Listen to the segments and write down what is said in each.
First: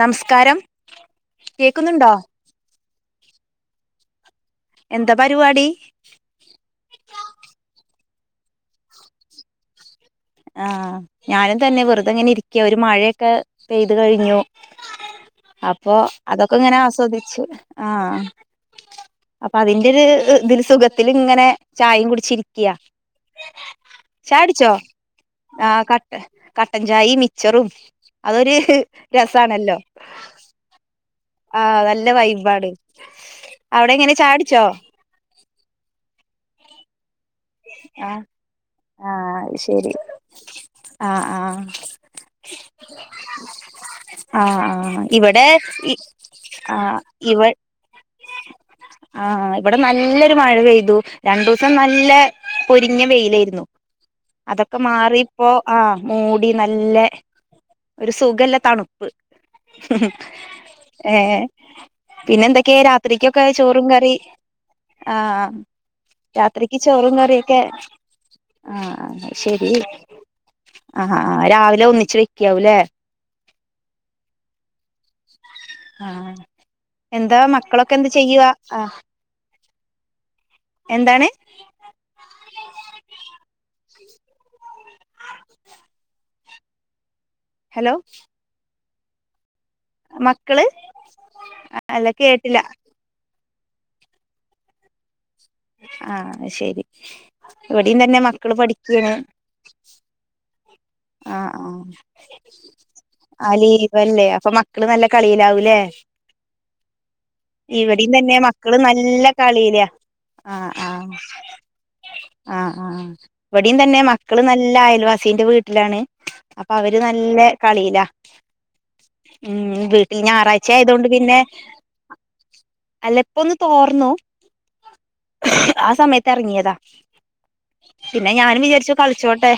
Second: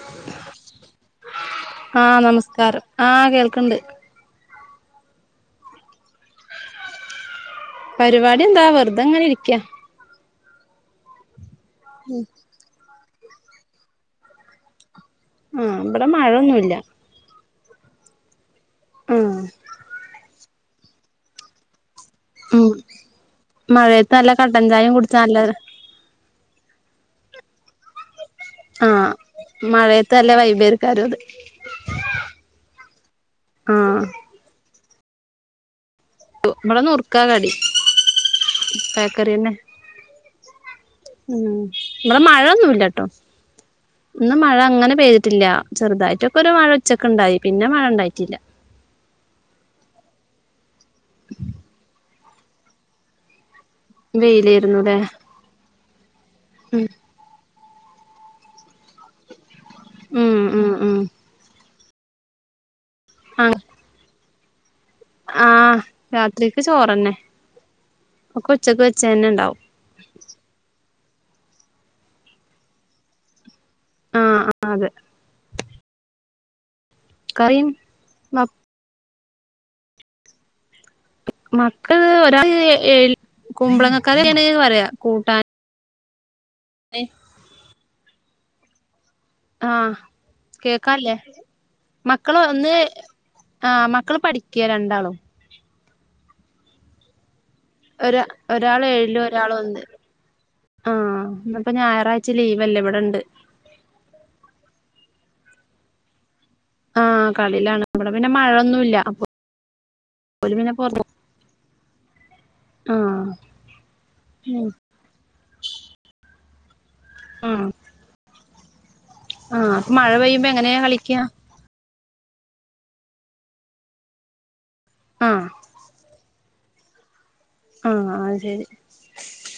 നമസ്കാരം കേക്കുന്നുണ്ടോ ആ കേൾക്ക്ണ്ട് എന്താ പരിവാടി പരിപാടി എന്താ വെറുതെ അങ്ങനെ ഇരിക്കാ ആഹ് ഞാനു തന്നെ വെറുതെങ്ങനെരിക്ക ഒരു മഴ ഒക്കെ പെയ്ത് കഴിഞ്ഞു ആഹ് അപ്പൊ ഇവിടെ അതൊക്കെ മഴൊന്നുല്ല ഇങ്ങനെ ആസ്വദിച്ച് ആഹ് ആഹ് അപ്പൊ അതിന്റെ ഒരുതില് സുഖത്തി ഇങ്ങനെ ചായും കുടി ഉം മഴയെത്ത് നല്ല കട്ടഞ്ചായം കുടി ച്ചാ നല്ല ര കട്ടൻചായിം മിച്ചറും അതൊരു ആഹ് രസാണല്ലോ മഴയത്ത് നല്ല വൈബേര്ക്കാരം അത് ആഹ് നല്ല വൈബാണ് അവിടെ ആഹ് എങ്ങനെ കുടിച്ചോ ബടെ നുർ മുക്ക കടി ആഹ് ആഹ് ബേക്കറിന്നെ ശരി ആഹ് ഉ ആഹ് ഇവിടെ മഴൊന്നുമല്ലട്ടോ ഒന്ന് മഴ ആഹ് അങ്ങനെ ആഹ് ഇവിടെ പെയ്തിട്ടില്ല ഇ ചെറുതായിട്ടൊക്കെ ഒരു മഴ ആഹ് ഉച്ചക്ക ഉണ്ടായി ഇവ പിന്നെ മഴ ഇണ്ടായിട്ടില്ല- മഴപെയ് രണ്ടുസം നല്ലേ- പൊരിഞ്ഞ വെയിലായിരുന്നു- അതൊക്കെ വെയിലായിരുന്നൂല്ലെ? മാറി ഇപ്പോ ആഹ് മൂടി നല്ലേ- ഒരു സുഖല്ല തണുപ്പ്- ഉം ഉം ഉം ഏ ഉം പിന്നെ എന്തൊക്കെയ രാ ഒത്രക്കൊക്കെ ചോറും കറി ആഹ് രാത്രിക്ക് ചോറ്ന്നെ- ൊക്കെ ആഹ ഉണ്ടാവും ശരി ആഹാ രാവിലെ ഒന്നിച്ച് വെക്കാവൂല്ലേ? ആ എന്താ കറിയും മക്കളൊക്കെ എന്ത് ചെയ്യുക ആ മക്കള് ഒരാള് ഏഴി കുമ്പളങ്ങാ- [unintelligible] പറയാ കൂട്ടാൻ [unintelligible] ലോ ആ കേക്കാല്ലേ അല്ല മക്കള് കേട്ടില്ല ഒന്ന് ആ മക്കള് പഠിക്ക്യാ രണ്ടാളും ആ ശെരി ഇവടിം തന്നെ ഒരാ മക്കള് ഒരാള് പഠിക്കാണ് ഏഴിലും ഒരാള് ഒന്ന് ആഹ് ആ ആ ഇന്ന്പ്പോ ഞായറാഴ്ച ലീവല്ലേ ഇവിടെണ്ട് ആ ലീവല്ലേ അപ്പൊ മക്കള് നല്ല കളിയിലാവൂലേ ആഹ് കളിയിലാണ് ഇവടിം ഇവിടെ പിന്നെ തന്നെ മക്കള് മഴൊന്നുല്ല അപ്പൊ നല്ല കളിലാ ഓല് ആ പിന്നെ ആ പൊറ ആ ആ ആഹ് ഇവടിം തന്നെ മക്കള് ഉം നല്ല അയൽവാസീന്റെ വീ ലാണ് അ പ്പ അവര് നല്ല ആഹ് കളിലാ ഉം ആഹ് അപ്പൊ മഴ വീട്ടിൽ പെയ്യുമ്പോ ഞായറാഴ്ച്ച എങ്ങനെയാ യതൊണ്ട് കളിക്ക പിന്നെ- അല്ല ഇപ്പോ ന്ന് തോർന്നു ആഹ് ആ സമയ എർങ്ങ്യതാ ആഹ് പിന്നെ അത് ഞാനും ശരി വിചാരിച്ചു കളിച്ചോട്ടെ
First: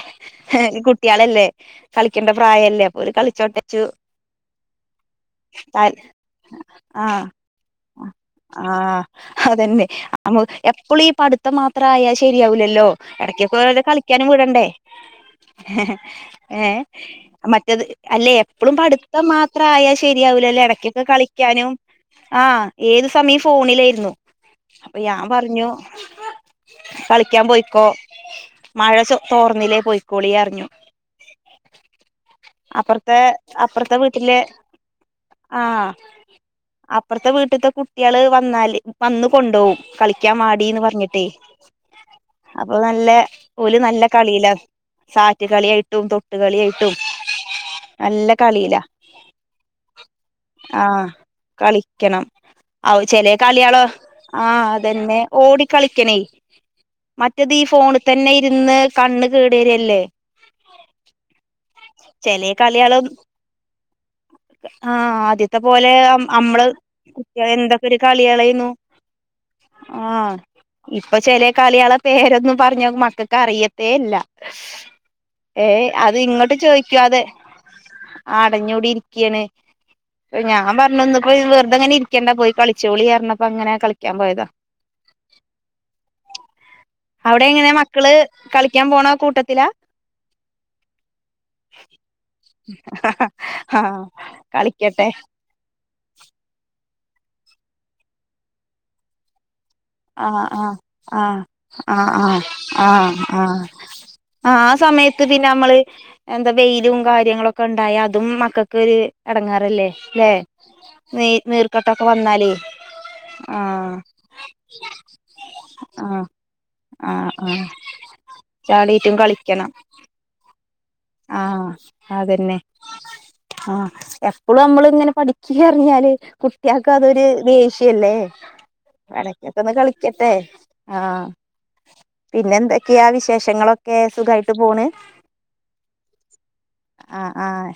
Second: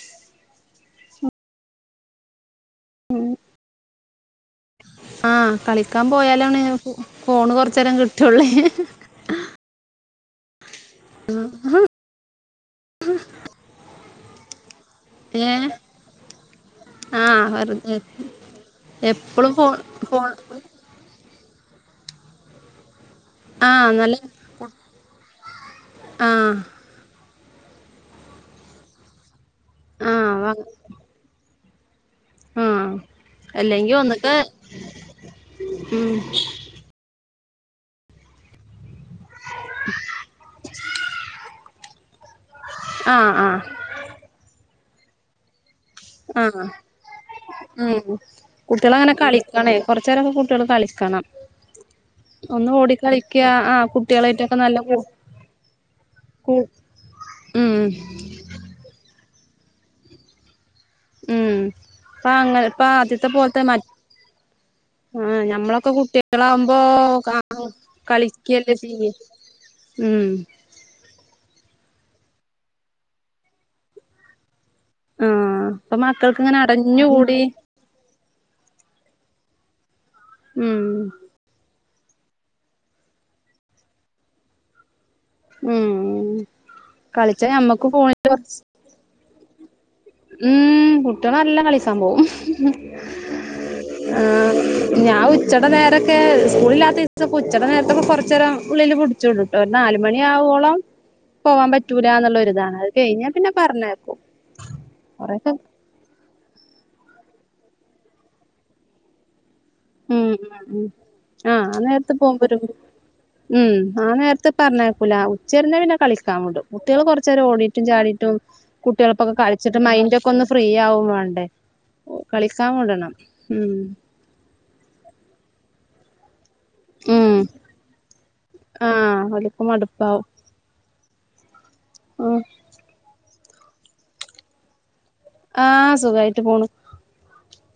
ഹേനി കു കുട്ട്യാളല്ലേ കളിക്കേണ്ട പ്രായല്ലേ അപ്പോ ഓര് കളിച്ചോട്ടെച്ചു ആ കളിക്കാൻ പോയാലാണ് ആഹ് ഫോണ് കൊർച്ചേരം കിട്ടോള്ളേ യ് അമു എ എപ്പളീ പട്ത്തം മാത്രായാ ശെരിയാവൂലല്ലോ ഇടക്കൊക്കെലെ കളിക്കാനും വിടണ്ടേ ഏഹ് ഏഹ് ആഹ് മറ്റത് വെറുതെ അല്ലേ എപ്പളും പഠിത്തം എപ്പളും ഫോൺ മാത്രായാ ഫോൺ ശെരിയാവുലല്ലേ എടക്കെക്കെ കളി ക്കാനും ആ ഏത് സ് സമയും ആ ഫോണിലായിര്ന്നു നല്ല അപ്പൊ ഞാൻ പർഞ്ഞു ആ കളി ക്കാൻ പോയ്ക്കോ മഴ ചോ തോർന്നിലെ ആ പോയിക്കോളിയർഞ്ഞ് വ ആ അപ്പർത്തെ അല്ലെങ്കി അപ്പർത്തെ ഒന്നക്ക് വീട്ടില് ആ അപ്പർത്തെ വീ ത്ത കുട്ട്യള് വന്നാല് വന്ന് കൊണ്ടോവും കളിക്കാൻ വാടിന്ന് പറഞ്ഞിട്ടേ അപ്പൊ നല്ല ആ ആ ഓല് നല്ല കളിയിലാന്ന്. സാ റ്റ് കളിയായി. റ്റും തൊട്ട് ആ കളിയായിട്ടും ഉം നല്ല കളിയിലാ, കുട്ടികള് അങ്ങനെ കളിക്കണേ കൊറച്ച് നേരൊക്കെ കുട്ടികള് ആഹ് കളിക്കണം കളിക്കണം, ഒന്ന് ഓടി അവ് ചിലെ കളിക്കുക ആ കളികള് കുട്ടികളായിട്ടൊക്കെ ആഹ് നല്ല കൂ അതന്നെ ഓടിക്കളിക്കണേ, കൂ മറ്റേത് ഈ ഉം ഫോണിൽ തന്നെ ഇരുന്ന് കണ്ണ്. [unintelligible] രിയല്ലേ? ഉം. ഇപ്പ ചെലെ അങ്ങനെ ഇപ്പ കളികളും ആദ്യത്തെ പോലത്തെ മ ആഹ് ആ ആദ്യത്തെ ഞമ്മളൊക്കെ പോലെ അ അമ്മള് കുട്ടികളാവുമ്പോ ആ കുട്ടികള് എന്തൊക്കെ ഒരു കളികളായിരുന്നു കളിക്കല്ലേ ചെയ്യ ഉം ആഹ് ഇപ്പൊ ചെലെ കളികളെ പേരൊന്നും പറഞ്ഞ മക്കൾക്ക് അറിയത്തേ ഇല്ല. ഏയ് അത് ഇങ്ങോട്ട് ചോയ് ഞ്ഞ് കൂടി അടഞ്ഞൂടി ഇരിക്കാണ് അഹ് ഞാൻ ഉം പറഞ്ഞു ന്ന്പ്പൊ ഈ വെർതങ്ങനി ക്കണ്ട പോയി കളിച്ചോളി അറഞ്ഞപ്പോ അങ്ങനെ കളിക്കാൻ പോയതാ ഉം അവിടെ കളിച്ചാ എങ്ങനെ ഞമ്മക്ക് ഫോണി മക്കള് കളിക്കാൻ പോണ കൂട്ടത്തിലാ ഉം നല്ല കളി സംഭവം ആഹ് ആ കളിക്കട്ടെ ഞാൻ ഉച്ചട നേരൊക്കെ സ്കൂളിലാത്ത ച്ചൊക്കുച്ചട നേരത്തൊക്കെ കൊറച്ചേരം ഉള്ളില് പുടിച്ചിടും ഒരു നാല് ആഹ് ആഹ് മണിയാവോളം ആഹ് പോവാൻ പറ്റൂല ആഹ് ന്നുള്ളൊരിതാണ് ആഹ് അത് ആഹ് കയിഞ്ഞ പിന്നെ പറഞ്ഞയ്ക്കും ത് പിന്നമ്മള് എന്താ വെയിലും കാര്യങ്ങളൊക്കെണ്ടായ അതും മക്കക്ക് ഒരു എടങ്ങേ റല്ലെ ഉം ല്ലേ ഉം ഉം നീ ആഹ് ആ നീർക്കെട്ടൊക്കെ നേരത്ത് വന്നാല് പോകുമ്പോരു ആ പറഞ്ഞയ്ക്കൂല ഉച്ചരിഞ്ഞാ പിന്നെ കളിക്കാ വിടും കുട്ടേള് ആഹ് കൊർചേരം ആഹ് ഓടിട്ടും ചാടീട്ടും കുട്ടികൾക്കൊക്കെ കളിച്ചിട്ട് മൈൻഡ് ഒക്കെന്ന് ഫ് ആ അതന്നെ വിടണം ഉം ആ എപ്പൊളമ്മള് ഇങ്ങനെ പഠിക്കാറഞ്ഞാല് കു ട്ട്യാക്കതൊരു ഉം ദേഷ്യല്ലേ ആഹ് ഓല്ക്ക് എടക്കൊക്കെന്ന് മടുപ്പാവും കളിക്കട്ടെ ആ ഉം പിന്നെ എന്തെക്കെയാ വി ശേഷങ്ങളൊക്കെ സുഖായിട്ട് പോണ് ആഹ് സുഖായിട്ട് പോണ് ആഹ് ആഹ്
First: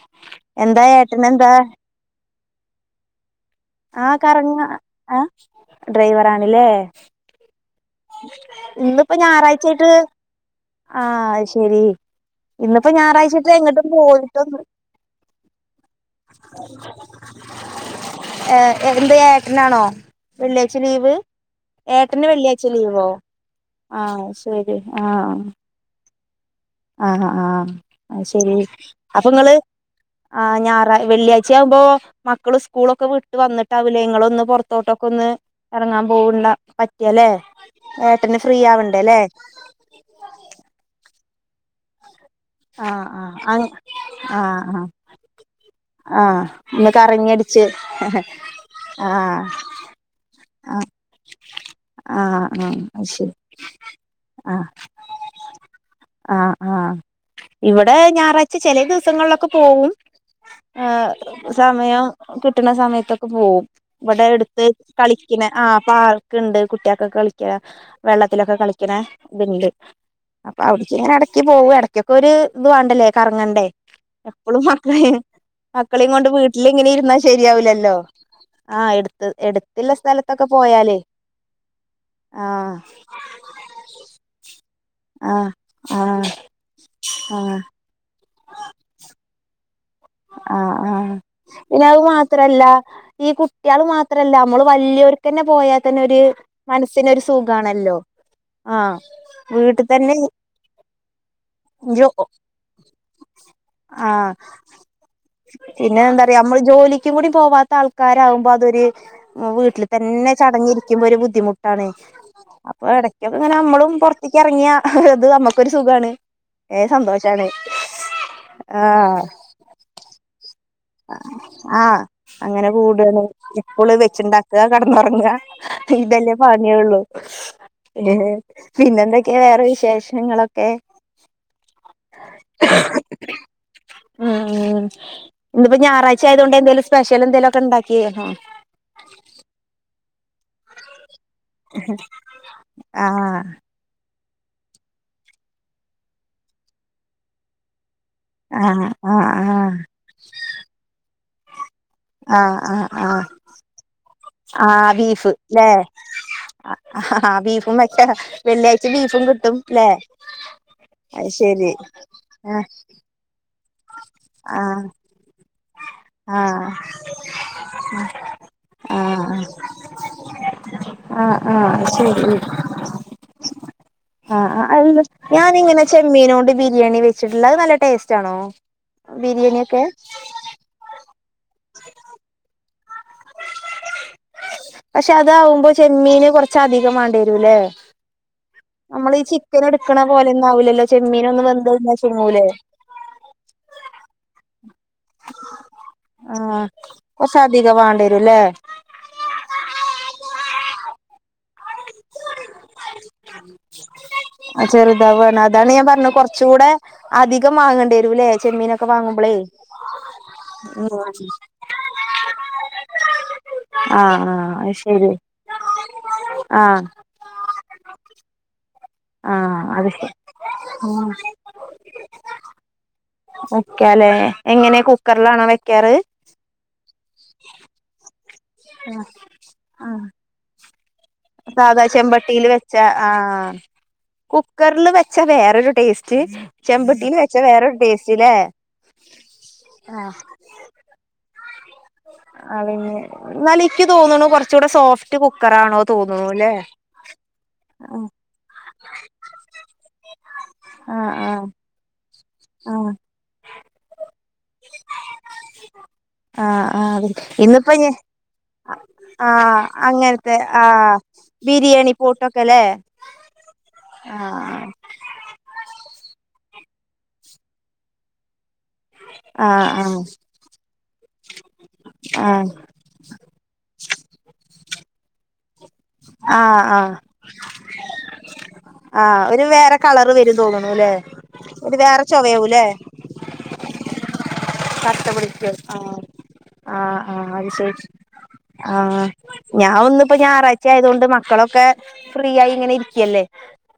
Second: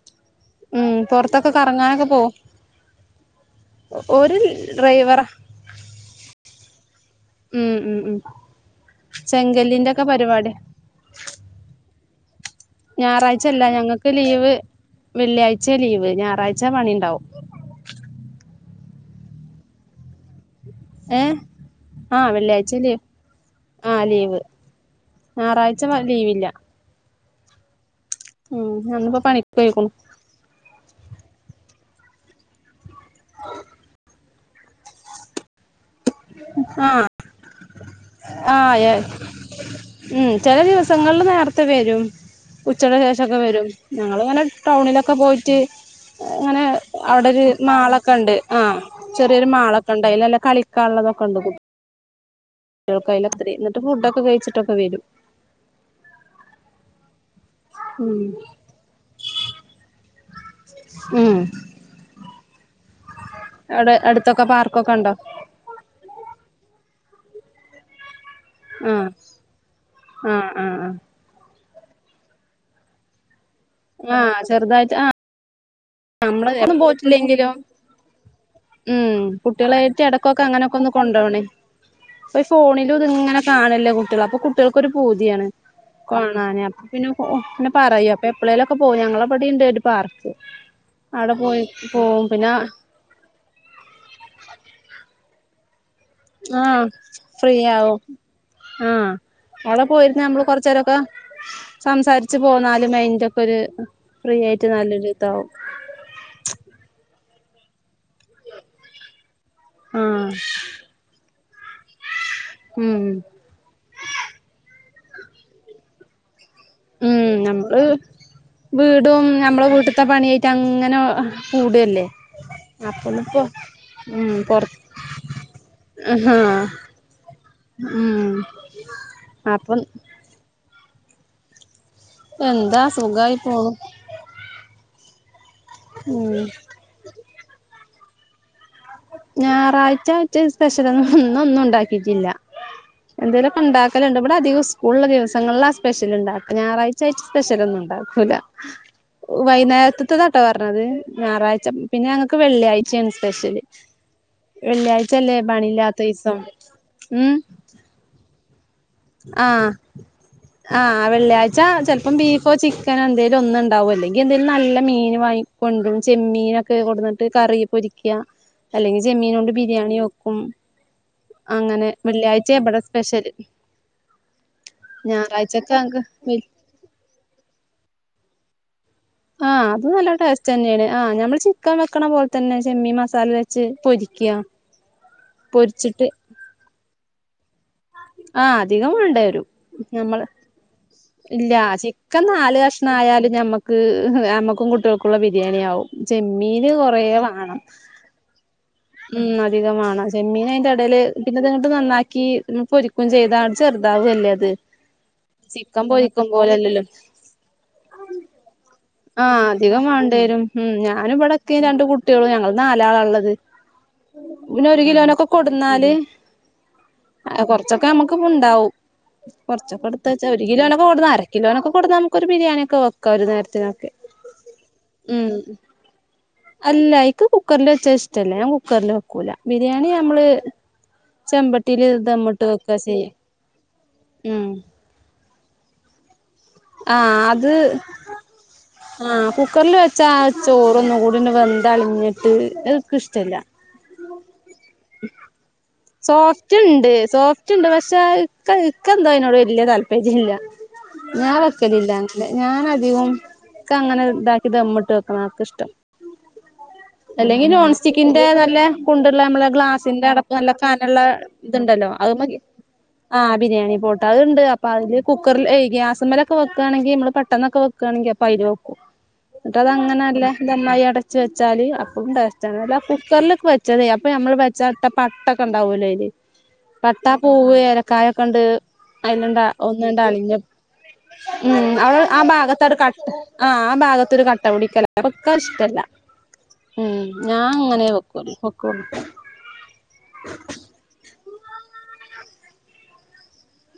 എന്താ? ഏട്ടനെന്താ? പോവും ആഹ് ഓര് കറങ്ങാ എഹ് ഡ്രൈവറാ ഡ്രൈവെർ ആണ് ലെ ഉം ഉം ഉം ഇന്നിപ്പോ ഞായറാഴ്ചായായിട്ട് ചെങ്കല്ലിന്റെക്കെ പരിപാടിയാ ആഹ് ശരി ഇന്നിപ്പോ ഞായറാഴ്ചയായിട്ട് ഞായറാഴ്ചല്ല എങ്ങട്ടും ഞങ്ങക്ക് ലീവ് പോയിട്ടൊന്ന് ഒന്നും വെള്ളിയാഴ്ച ലീവ് ഞായറാഴ്ച പണിണ്ടാവും ഇല്ല ആഹ് എന്ത് ഏട്ടനാണോ വെള്ളിയാഴ്ച ലീവ് ഏട്ടന് വെള്ളിയാ ച്ച ലീവ് ആഹ് ലീവ് ശരി ഞായറാഴ്ച്ച ലീവ് ഇല്ല ആഹ് ആഹ് ആഹ് അത് ശരി ഉം അന്നിപ്പോ അപ്പൊ നിങ്ങള് പണിക്കോയിക്ക്ണു ആഹ് ഞാ വെള്ളിയാഴ്ച ആകുമ്പോൾ മക്കളും സ്കൂളൊക്കെ വിട്ട് വന്നിട്ട് അവിലയങ്ങളൊന്നും പുറത്തോട്ടൊക്ക ഒന്ന് ഇറങ്ങാൻ പോവണ്ട ആഹ് പറ്റിയല്ലേ ഏട്ടന് ഫ്രീ ആഹ് ആവണ്ടേയല്ലേ ത്തെ വരും ഉച്ചക്ക് ശേഷമൊക്കെ വരും ആഹ് ആഹ് ഞങ്ങിങ്ങനെ ആഹ് ആഹ് ടൗണിലൊക്കെ പോയിട്ട് ആഹ് അങ്ങനെ ഒന്ന് അവിടെ ഒരു കറങ്ങിയടിച്ച് മാളൊക്കെ ആഹ് ഉണ്ട് ആഹ് ആഹ് ചെറിയൊരു മാളൊക്കെ ഉണ്ട് അതിൽ എല്ലാം കളി കള്ളതൊക്കെ ഉള്ളത് ആ ആ ശരി ആ കഴിച്ചിട്ടൊക്കെ വരും ആ ആ ഇവിടെ ഉം ഞായറാഴ്ച്ച ചെല ദിവസങ്ങളിലൊക്കെ പോവും ആ ഉം സമയം കിട്ടാണ്ണാ സമയത്തൊക്കെ പോകും അവിടെ ഇവിടെ അടുത്തൊക്കെ എടുത്ത് പാർക്കൊക്കെ ഉണ്ടോ പിന്നെ ആ പാർക്ക്‌ ഉണ്ട് കുട്ടികക്കൊ കളിക്കാം വെള്ളത്തി ആ കളിക്കണ്ണാ ഇതുണ്ട് ആ അപ്പൊ ആ അവിടെക്ക് ഇങ്ങനെ ഇടക്ക് പോവ ഇടക്കൊക്കെ ഒരു ഇതുവാണ്ടല്ലേ കറങ്ങണ്ടേ [inaudible] ആ ആ ചെറുതായിട്ട് ആ മക്കളും കൊണ്ട് നമ്മള് എന്നും വീട്ടിലിങ്ങനെ ഇരുന്നാ പോയിട്ടില്ലെങ്കിലും ശരിയാവിലല്ലോ ആ ഉം എടുത്ത് എടു കുട്ടികളായിട്ട് ഇടക്കൊക്കെ അങ്ങനെയൊക്കെ ഒന്ന് കൊണ്ട പോണേ ആഹ് ഫോണിലും ഇത് ഇങ്ങനെ കാണില്ലേ കുട്ടികൾ അപ്പൊ ഒരു പൂതിയാണ് ആഹ് ആഹ് കാണാന അപ്പൊ പിന്നെ ആഹ് പിന്നെ പറയാ എപ്പാളെല്ലുംലൊക്കെ പോ ഞങ്ങള് ഇബടെ പാർച്ച് ആ പിന്നെ അത് മാത്രല്ല ഈ കുട്ടി മാത്രല്ല നമ്മള് വലിയരു പിന്നെ പോയാ ആ ഫ്രീയാവും ആ ആഹ് അടെ വീട്ടിൽ തന്നെ പോയിന്ന് നമ്മള് കൊറച്ച് നേരൊക്കെ ജോ സംസാരിച്ച് പോന്നലും മൈൻഡ് ഒക്കെ ഒരു ആഹ് ഫ്രീ ആയിട്ട് നല്ലൊരു ഇതാവും പിന്നെ എന്താറിയാ നമ്മള് ജോലിക്ക് കൂടി പോവാത്ത ആള് ക്കാരാവുമ്പോൾ അതൊരു വീട്ടിൽ ആഹ് തന്നെ ചടഞ്ഞിരിക്കുമ്പോ ഒരു ബുദ്ധിമുട്ട് തണേ അപ്പൊ ഉം ഇടക്കൊക്കെ ഇങ്ങനെ നമ്മളും പുറത്തേക്ക് ഇറങ്ങിയ അത് നമ്മക്കൊരു സുഖാണ് ഏഹ് ഉം സന്തോഷാണ് നമ്മള് വീടും നമ്മളെ വീട്ട [inaudible] ആ അങ്ങനെ കൂടാണ് അപ്പൊന്നിപ്പോ എപ്പോള് ഉം വെച്ച്ണ്ടാക്കുക പൊറ കെടന്നുറങ്ങുക ഇതല്ലേ ആഹ് പണിയോള്ളൂ ഏ ഉം പിന്നെന്തൊക്കെയാ വേറെ അപ്പം വിശേഷങ്ങളൊക്കെ എന്താ സുഖമായി പോണു ഇന്ന് ഇപ്പാ ഞായറാഴ്ച്ച ഉം ആയോണ്ട് സ്പെഷ്യൽ എന്തേലും [inaudible] ഞായറാഴ്ച ച സ്പ്രഷൽ ആണ് [unintelligible] ഇന്ന്ഒന്നും ഉണ്ടാക്കിട്ടില്ല, ആഹ് എന്തേലുമൊക്കെ ഉണ്ടാക്കലുണ്ട് ഇവിടെ അധികം സ്കൂളുള്ള ദിവസങ്ങളിലാ സ്പെഷ്യലുണ്ടാക്ക, ഞറാഴ്ച് സ്പെഷ്യൽ ഒന്നുംണ്ടാവുല. ന്നുല്ല ആഹ് ആഹ് വൈകുന്നേരത്തത്തെതാട്ടോ പറഞ്ഞത്. ഞായറാഴ്ച പിന്നെ ഞങ്ങക്ക് വെള്ളിയാഴ്ചയാണ് സ്പെഷ്യൽ. ആ ബീഫ് ലേ ദിവസം ആ ബീഫും മറ്റ വെള്ളിയാഴ്ച ബീഫും ആ കിട്ടും ല്ലേ ആ അത് വെള്ളിയാഴ്ച ശരി ചെിലപ്പോ ബീഫോ ആഹ് ചിക്കനോ എന്തെങ്കിലും ഒന്ന് ണ്ടാവും അല്ലെങ്കി എന്തെലും നല്ല ആഹ് മീൻ വാങ്ങി കൊണ്ടരും, ആഹ് ചെമ്മീനൊക്കെ കൊടുന്നിട്ട് കറി പൊരിക്ക അല്ലെങ്കിൽ ആഹ് ചെമ്മീനോണ്ട് ബിരിയാണി വെക്കും, ആഹ് ആഹ് അങ്ങനെ വെള്ളിയാഴ്ച ഇവിടെ സ്പെഷ്യൽ. ആ അ ഞാനിങ്ങനെ ചെമ്മീന വൽ കൊണ്ട് ബിരിയാണി വെച്ചിട്ടുള്ള അതു നല്ല ടേസ്റ്റ. ച്ചണോ ആ അത് നല്ല ടസ്റ്റ് തന്നെയാണ് ആ ഞമ്മൾ ചിക്കൻ വെക്കണ പോലെ തന്നെ. ചെമ്മീൻ മസാ പക്ഷെ അതാവുമ്പോ പൊരിച്ചിട്ട് ചെമ്മീന് കൊറച്ചധികമാണം വരൂലേ ആ അധികം വേണ്ടിവരും, നമ്മൾ പോലെയൊന്നും ആവൂലല്ലോ ചെമ്മീനൊന്ന് ഇല്ല വെന്ത് കഴിഞ്ഞാ ചിക്കൻ ചുങ്ങൂലേ നാല് കഷണം ആയാലും ഞമ്മക്ക് നമ്മക്കും കുട്ട [inaudible] ക്കുകൾക്കുള്ള ബിരിയാണി ആവും ആഹ് ചെമ്മീൻ കുറേ കൊറച്ച് വാണം, അധികം വാണ്ടിവരുംല്ലേ ഉം അധികം വാണം ചെമ്മീന് ടല് പിന്നെതങ്ങട്ട് നന്നാക്കി ക്കും ചെയ്ത ചെറുതാവല്ലേ അത്. ചെറുതാവാണ് അതാണ് ചിക്കൻ ഞാൻ പറഞ്ഞത് പൊരിക്കും കൊറച്ചുകൂടെ പോലല്ലല്ലോ അധികം വാങ്ങേണ്ടി വരൂല്ലേ ചെമ്മീനൊക്കെ ആ വാങ്ങുമ്പളേ അധികം വണ്ടിവരും ഉം ഞാൻ ഇവിട ഇക്കേംരണ്ട് കുട്ടികളും ഞങ്ങൾ നാലാളാള്ളത്, ആഹ് ആഹ് പിന്നെ അത് ഒരു ശരി കിലോനൊക്കെ കൊടുന്നാല് ആഹ് ആ കുറ ച്ചൊക്കെ നമുക്കുമുണ്ടാവും. ആഹ് കുറച്ചൊക്കെ അത് ശരി എടുത്തുവച്ചാ ഒരു കിലോനൊക്കെ കൊടുന്ന ഉം അര കിലോനൊക്കെ കൊടുന്ന നമുക്ക് ഒരു ബിരിയാണി ഒക്കെ വ ഒരു നേരത്തിനൊക്കെ, വെക്കാലേ എങ്ങനെ ഉം കുക്കറിലാണോ വെക്കാറ് അല്ലാ യിക്ക് കുക്കറില്വെച്ച ഇഷ് റ്റല്ല ഞാൻ കുക്കറിൽ വെക്കൂല. ബിരിയാണിനമ്മള് സാധാചെമ്പട്ടിയിൽ വെച്ച ആ ചെയ്യാ കുക്കറിൽ വെ ച്ചാ വേറൊരുടേസ്റ്റ് ആ അത് ടേസ്റ്റ്ല്ലേ ആ കുക്കറിൽ വെച്ചാ ചോറൊന്നുംകൂടി വെന്തു ആ പിന്നെ എന്നാൽ ഇക്ക് തോന്നണു ല്ലേ സോഫ്റ്റ് ഇണ്ട് സോഫ്റ്റ് ഇണ്ട് പക്ഷെ ക്ക ഇക്കന്തോ ആയിനോട് വല്യ താല്പര്യല്ല്യ ഞാൻ ആഹ് വെക്കലില്ല. ഞാൻ ആഹ് ആഹ് അധികോം ഇക്കങ്ങനെ ഇതാക്കി ദമ്മിട്ട് വെക്കണം ആർക്ക ഇഷ്ടം ആഹ് ആഹ് അത് അല്ലെങ്കിൽ നോൺ ഇന്നിപ്പോ ഞ സ്റ്റിക്കിന്റെ നല്ല കുണ്ടുള്ള നമ്മള് ആഹ് അതിന്റെ അടപ്പ് അങ്ങനത്തെ നല്ല ആഹ് കനള്ള ത്ണ്ടല്ലോ. ബിരിയാണി അത് മതി പോട്ടൊക്കെല്ലേ ആഹ് ബിരിയാണി പോട്ട് അത്ണ്ട് അപ്പൊ അത് കുക്കറില് ഗ്യാസ്മ്മേലെ വെക്കുണെങ്കി നമ്മൾ പെട്ടന്നൊക്കെ വെക്കുവാണെങ്കിൽ അപ്പോ അയിലോ ന്നട്ട് ആഹ് ആഹ് അതങ്ങനല്ലേ നന്നായി അട വെച്ച് വെച്ചാല് അപ്പഴും ആഹ് ടേസ്റ്റാണ് ആഹ് അല്ല കുക്കറിലക്കെ വെച്ചതേ അപ്പ നമ്മ ചട്ട പട്ടൊക്കെ ണ്ടാവൂലയില് ആഹ് ആഹ് പട്ടാപ്പൂവ് ഏലക്കായ ഒക്കെണ്ട് ആഹ് അയിലണ്ട ഒരു വേറെ കളറ് ഒന്നണ്ടളിഞ്ഞ വരും തോന്നണൂല്ലേ മ്മ് ഒരു അ [unintelligible] ടെ വേറെ ആ ചൊവയാവൂല്ലേ ഭാഗത്തട്ക ആ ഭാഗത്ത് ഒര് ക കട്ട [unintelligible] പിടിക്കും ഇഷ്ടല്ല ആഹ് ആഹ് മ്മ് ആഹ് ഞാൻ അത് ശരി അങ്ങനെ വെക്കു വെക്കു ആഹ് ഞാൻ ഒന്നിപ്പൊ ഞാറാഴ്ച ആയതോണ്ട് മക്കളൊക്കെ ഫ്രീ ആയി ഇങ്ങനെ ഇരിക്കല്ലേ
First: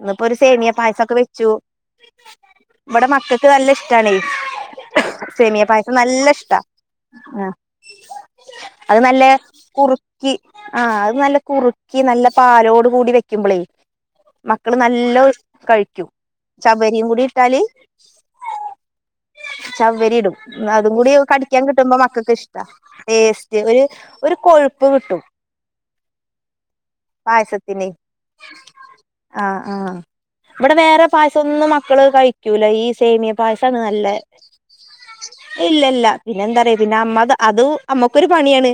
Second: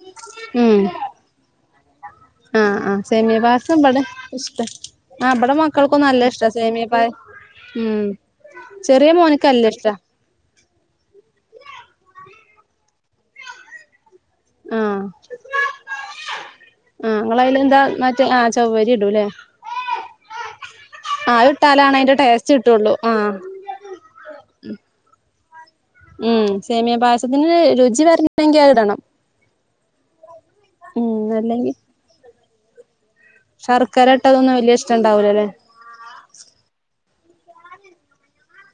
ഇിന്നിപ്പോ ഒരു സേമിയ ഉം പായസൊക്കെ വെച്ചു ആഹ് ആഹ് ഇവിടെ സേമിയ മക്കക്ക് നല്ല പായസം ഇബടെ ഇഷ്ടാണെ ഇഷ്ട ആ ഇബടെ സേമിയ പായസം മക്കൾക്കും നല്ല ഇഷ്ട സേമിയ പായ ആ ഉം അത് ചെറിയ നല്ല മോന്ക്ക് ഇഷ്ടാ കുറുക്കി അത് നല്ലേ കുറക്കി നല്ല പാലോ ട് കൂടി വെക്കുമ്പോളേ മക്കള് ആഹ് നല്ലോ കഴിക്കും ചവ്വരിയും ആഹ് കൂടി ഇട്ടാല് ഇങ്ങളയിലെന്താ മറ്റേ ആ ചവ്വരി ഇടൂല്ലേ ചവ്വരി ഇടും അതും കൂടി ആഹ് അത് കടിക്കാൻ കിട്ടുമ്പോ ഇട്ടാലാണ് അയിന്റെ മക്കൾക്ക് ടേസ്റ്റ് ഇഷ്ട കിട്ടുള്ളൂ ആഹ് ടേസ്റ്റ് ഒരു ഒരു കൊഴുപ്പ് കിട്ടും ഉം സേമിയ പായസത്തിന് രുചി വരണെങ്കി അത് ഇടണം ആഹ് ആഹ് ഇവിടെ വേറെ ഉം പായസം ഒന്നും അല്ലെങ്കി മക്കള് കഴിക്കൂല ഈ സേമിയ പായസാണ് ശർക്കര നല്ലേ ഇട്ടതൊന്നും വല്യ ഇഷ്ടണ്ടാവൂലല്ലേ ഇല്ല ഇല്ല പിന്നെ എന്താ പറയാ പിന്നെ അമ്മ അത് അമ്മക്കൊരു പണിയാണ്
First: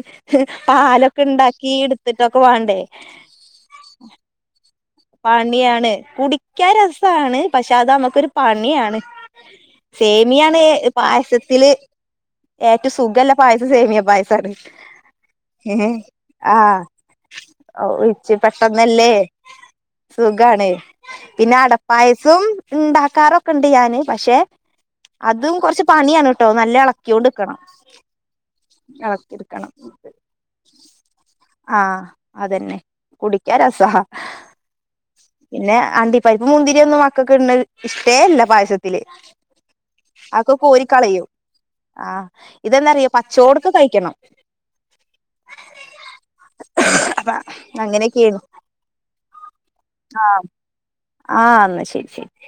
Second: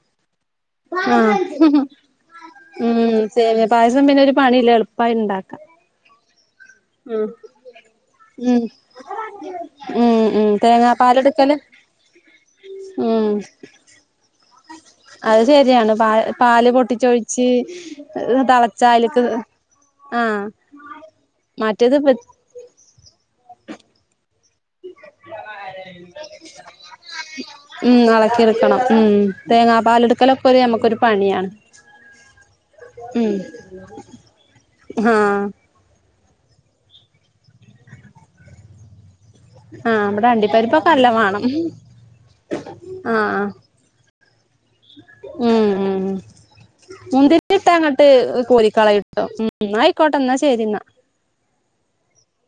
ആ പാലൊക്കെ ഉണ്ടാക്കി എടുത്തിട്ടൊക്കെ വേണ്ടേ മൂ സെമിയ പായസം പിന്നെ ഒരു പണിയില്ലല്ലോ പണിയാണ് കുടിക്കാൻ ഉം സുഖാണ് പക്ഷെ അത് നമ്മുക്കൊരു ഉം പണിയാണ്. ഉം ഉം സേമിയാണ് തേങ്ങാപ്പാലെടുക്കല് പായസത്തില് ഏറ്റവും ഉം സുഖല്ല പായസം സേമിയ പായസാണ്. അത് മ്മ് ശരിയാണ് പാ പാല് ആഹ് പൊട്ടിച്ചൊഴിച്ച് ഒച്ച പെട്ടന്നല്ലേ തളച്ചായല്ക്ക് ആഹ് സുഖാണേ പി മറ്റേത് പായസും ഇണ്ടാക്കാറൊക്കെ ഉണ്ട് ഞാന് പക്ഷേ അതും കൊറച്ച് പണിയാണ് ട്ടോ നല്ല എൾക്കിയൊണ്ട്ക്കണം. ഉം എളക്കിയെടുക്കണം ഉം ഇളക്കി ഇട് ക്കണം തേങ്ങാപ്പാലെടുക്കലൊക്കെ ഒരു നമുക്കൊരു പണിയാണ് ആഹ് അതെന്നെ ഉം കുടിക്കാൻ രസാ ആഹ് അണ്ടിപ്പരുപ്പും മുന്തിരിയൊന്നും മക്കൊക്ക് ഇടണ ഇഷ്ടേ അല്ല പായസത്തില് ആ അമ്മടെ അതൊക്കെ അണ്ടിപ്പരിപ്പൊ കല്ല കോരിക്കളയും വേണം ആഹ് ഇതെന്താറിയോ ആ പച്ചോടക്ക് കഴിക്കണം ഉ ഉ അപ്പ മുന്തിരി ഇട്ട് അങ്ങോട്ട് കോരികളയിട്ടോ ആ ആന്ന ശരി ശരി